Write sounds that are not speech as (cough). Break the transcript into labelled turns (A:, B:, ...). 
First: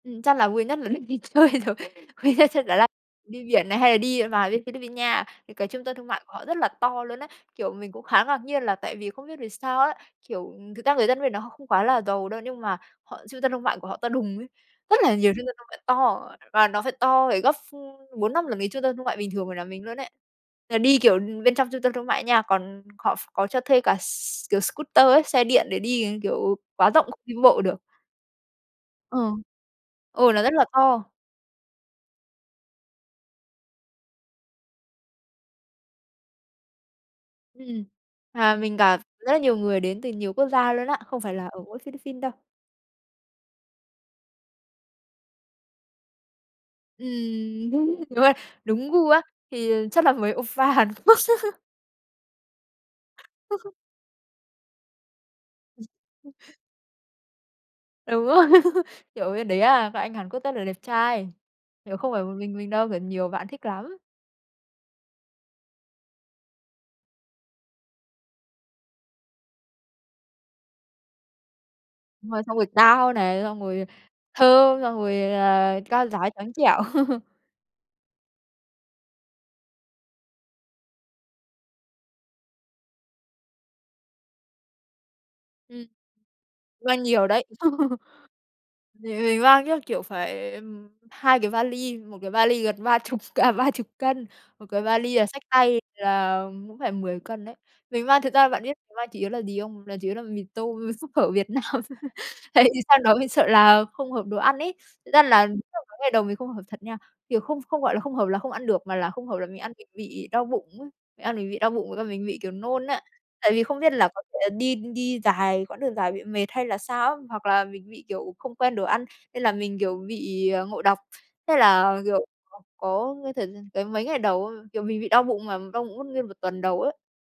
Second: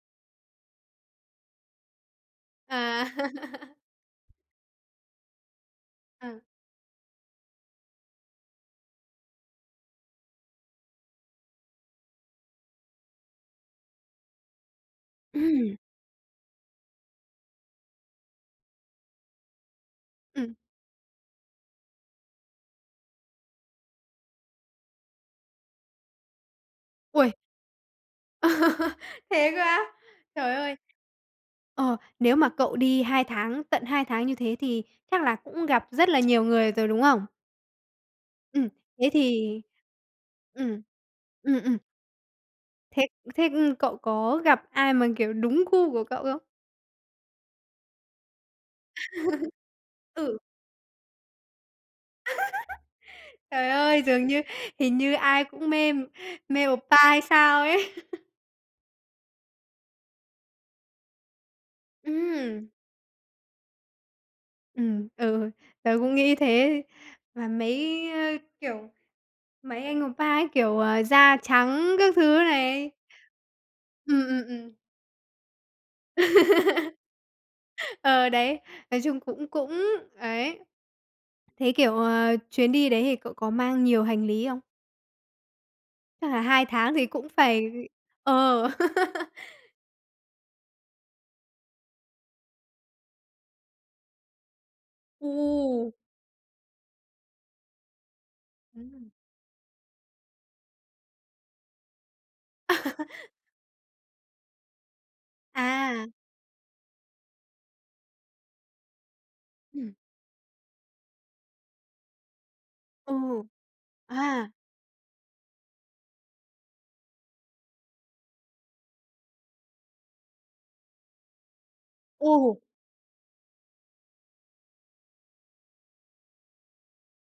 A: Ừm, chắc là vui nhất là lúc đi chơi rồi, vui nhất chắc đó là
B: À.
A: đi biển
B: (laughs)
A: này, hay là đi vào bên Philippines nha. Thì cái trung tâm thương mại
B: Ờ.
A: của họ rất là to luôn ấy. Kiểu, mình cũng khá ngạc nhiên là tại vì không biết vì sao á, kiểu, ừm, thực ra người dân bên đó họ không quá là giàu đâu, nhưng mà họ trung tâm thương mại của họ to đùng ấy, rất là nhiều trung tâm thương
B: Ừm.
A: mại to, và nó phải to phải gấp ph 4-5 lần cái trung tâm thương mại bình thường ở nhà mình luôn ấy.
B: Ừm.
A: Là đi, kiểu, bên trong trung tâm thương mại nha, còn họ ph có cho thuê cả s kiểu scooter ấy, xe điện để đi, ờ, kiểu quá rộng không
B: Uầy!
A: đi bộ được.
B: (laughs)
A: Ờ.
B: Thế cơ á?
A: Ừ, nó rất
B: Trời
A: là
B: ơi!
A: to.
B: Ờ, nếu mà cậu đi 2 tháng, tận 2 tháng như thế thì chắc là cũng gặp rất là nhiều người rồi, đúng không?
A: Ừm. À,
B: Ừm,
A: mình gặp
B: thế
A: rất là
B: thì
A: nhiều người đến từ nhiều quốc gia
B: ừm,
A: luôn á, không phải là ở
B: ừm, ừm.
A: mỗi Philippines đâu.
B: Thế thế, ừm, cậu có gặp ai mà, kiểu, đúng gu của cậu không?
A: Ừm, đúng rồi, đúng gu á,
B: (laughs)
A: thì chắc là mấy
B: Ừ.
A: oppa Hàn Quốc. (laughs)
B: (laughs) Trời
A: (chuckles)
B: ơi! Dường như hình như ai cũng mê mê oppa hay sao ấy.
A: Đúng
B: (chuckles)
A: rồi, (laughs) kiểu, bên đấy á, các anh Hàn Quốc rất là đẹp trai, kiểu, không phải một mình mình
B: Ừm.
A: đâu mà nhiều bạn thích lắm.
B: Ừm, ừ, tớ cũng nghĩ thế, mà mấy, ơ, kiểu, mấy anh oppa ấy, kiểu, à, da trắng các thứ
A: Ờ, xong rồi
B: này.
A: cao này, xong rồi
B: Ừm, ừm, ừm.
A: thơm, xong rồi là cao ráo, trắng trẻo.
B: (laughs)
A: (laughs)
B: Ờ, đấy, nói chung cũng cũng, ấy. Thế, kiểu, ờ, chuyến đi đấy thì cậu có mang nhiều hành lý không?
A: Ừm,
B: Chắc là 2 tháng
A: mang
B: thì
A: nhiều
B: cũng
A: đấy.
B: phải
A: (laughs)
B: ờ.
A: Thì
B: (laughs)
A: mình mang chắc, kiểu, phải, ừm, 2 cái vali, 1 cái vali gần ba chục à, 30 cân, 1 cái vali là xách tay
B: Ồ!
A: là cũng phải 10 cân đấy. Mình mang thực ra bạn biết mình mang
B: Ừm.
A: chủ yếu là gì không? Là chủ yếu là mì tôm, súp, phở Việt Nam, (laughs) tại vì sang đó mình
B: (laughs)
A: sợ là không hợp đồ ăn ấy. Thật ra là (unintelligible)
B: À.
A: ngày đầu mình không hợp thật nha, kiểu, không không gọi là không hợp là không ăn được, mà là không hợp là mình ăn mình
B: Ừm.
A: bị đau bụng ấy, mình ăn mình bị đau bụng với cả mình bị, kiểu, nôn á.
B: Ừ.
A: Tại vì không biết là có thể là
B: À!
A: đi đi dài quãng đường dài bị mệt hay là sao á, hoặc là mình bị, kiểu, không quen đồ ăn, nên là mình, kiểu, bị, à, ngộ độc, thế là, kiểu,
B: Ồ!
A: (unintelligible) có cơ thể tới mấy ngày đầu á, kiểu, mình bị đau bụng mà đau bụng mất nguyên 1 tuần đầu ấy.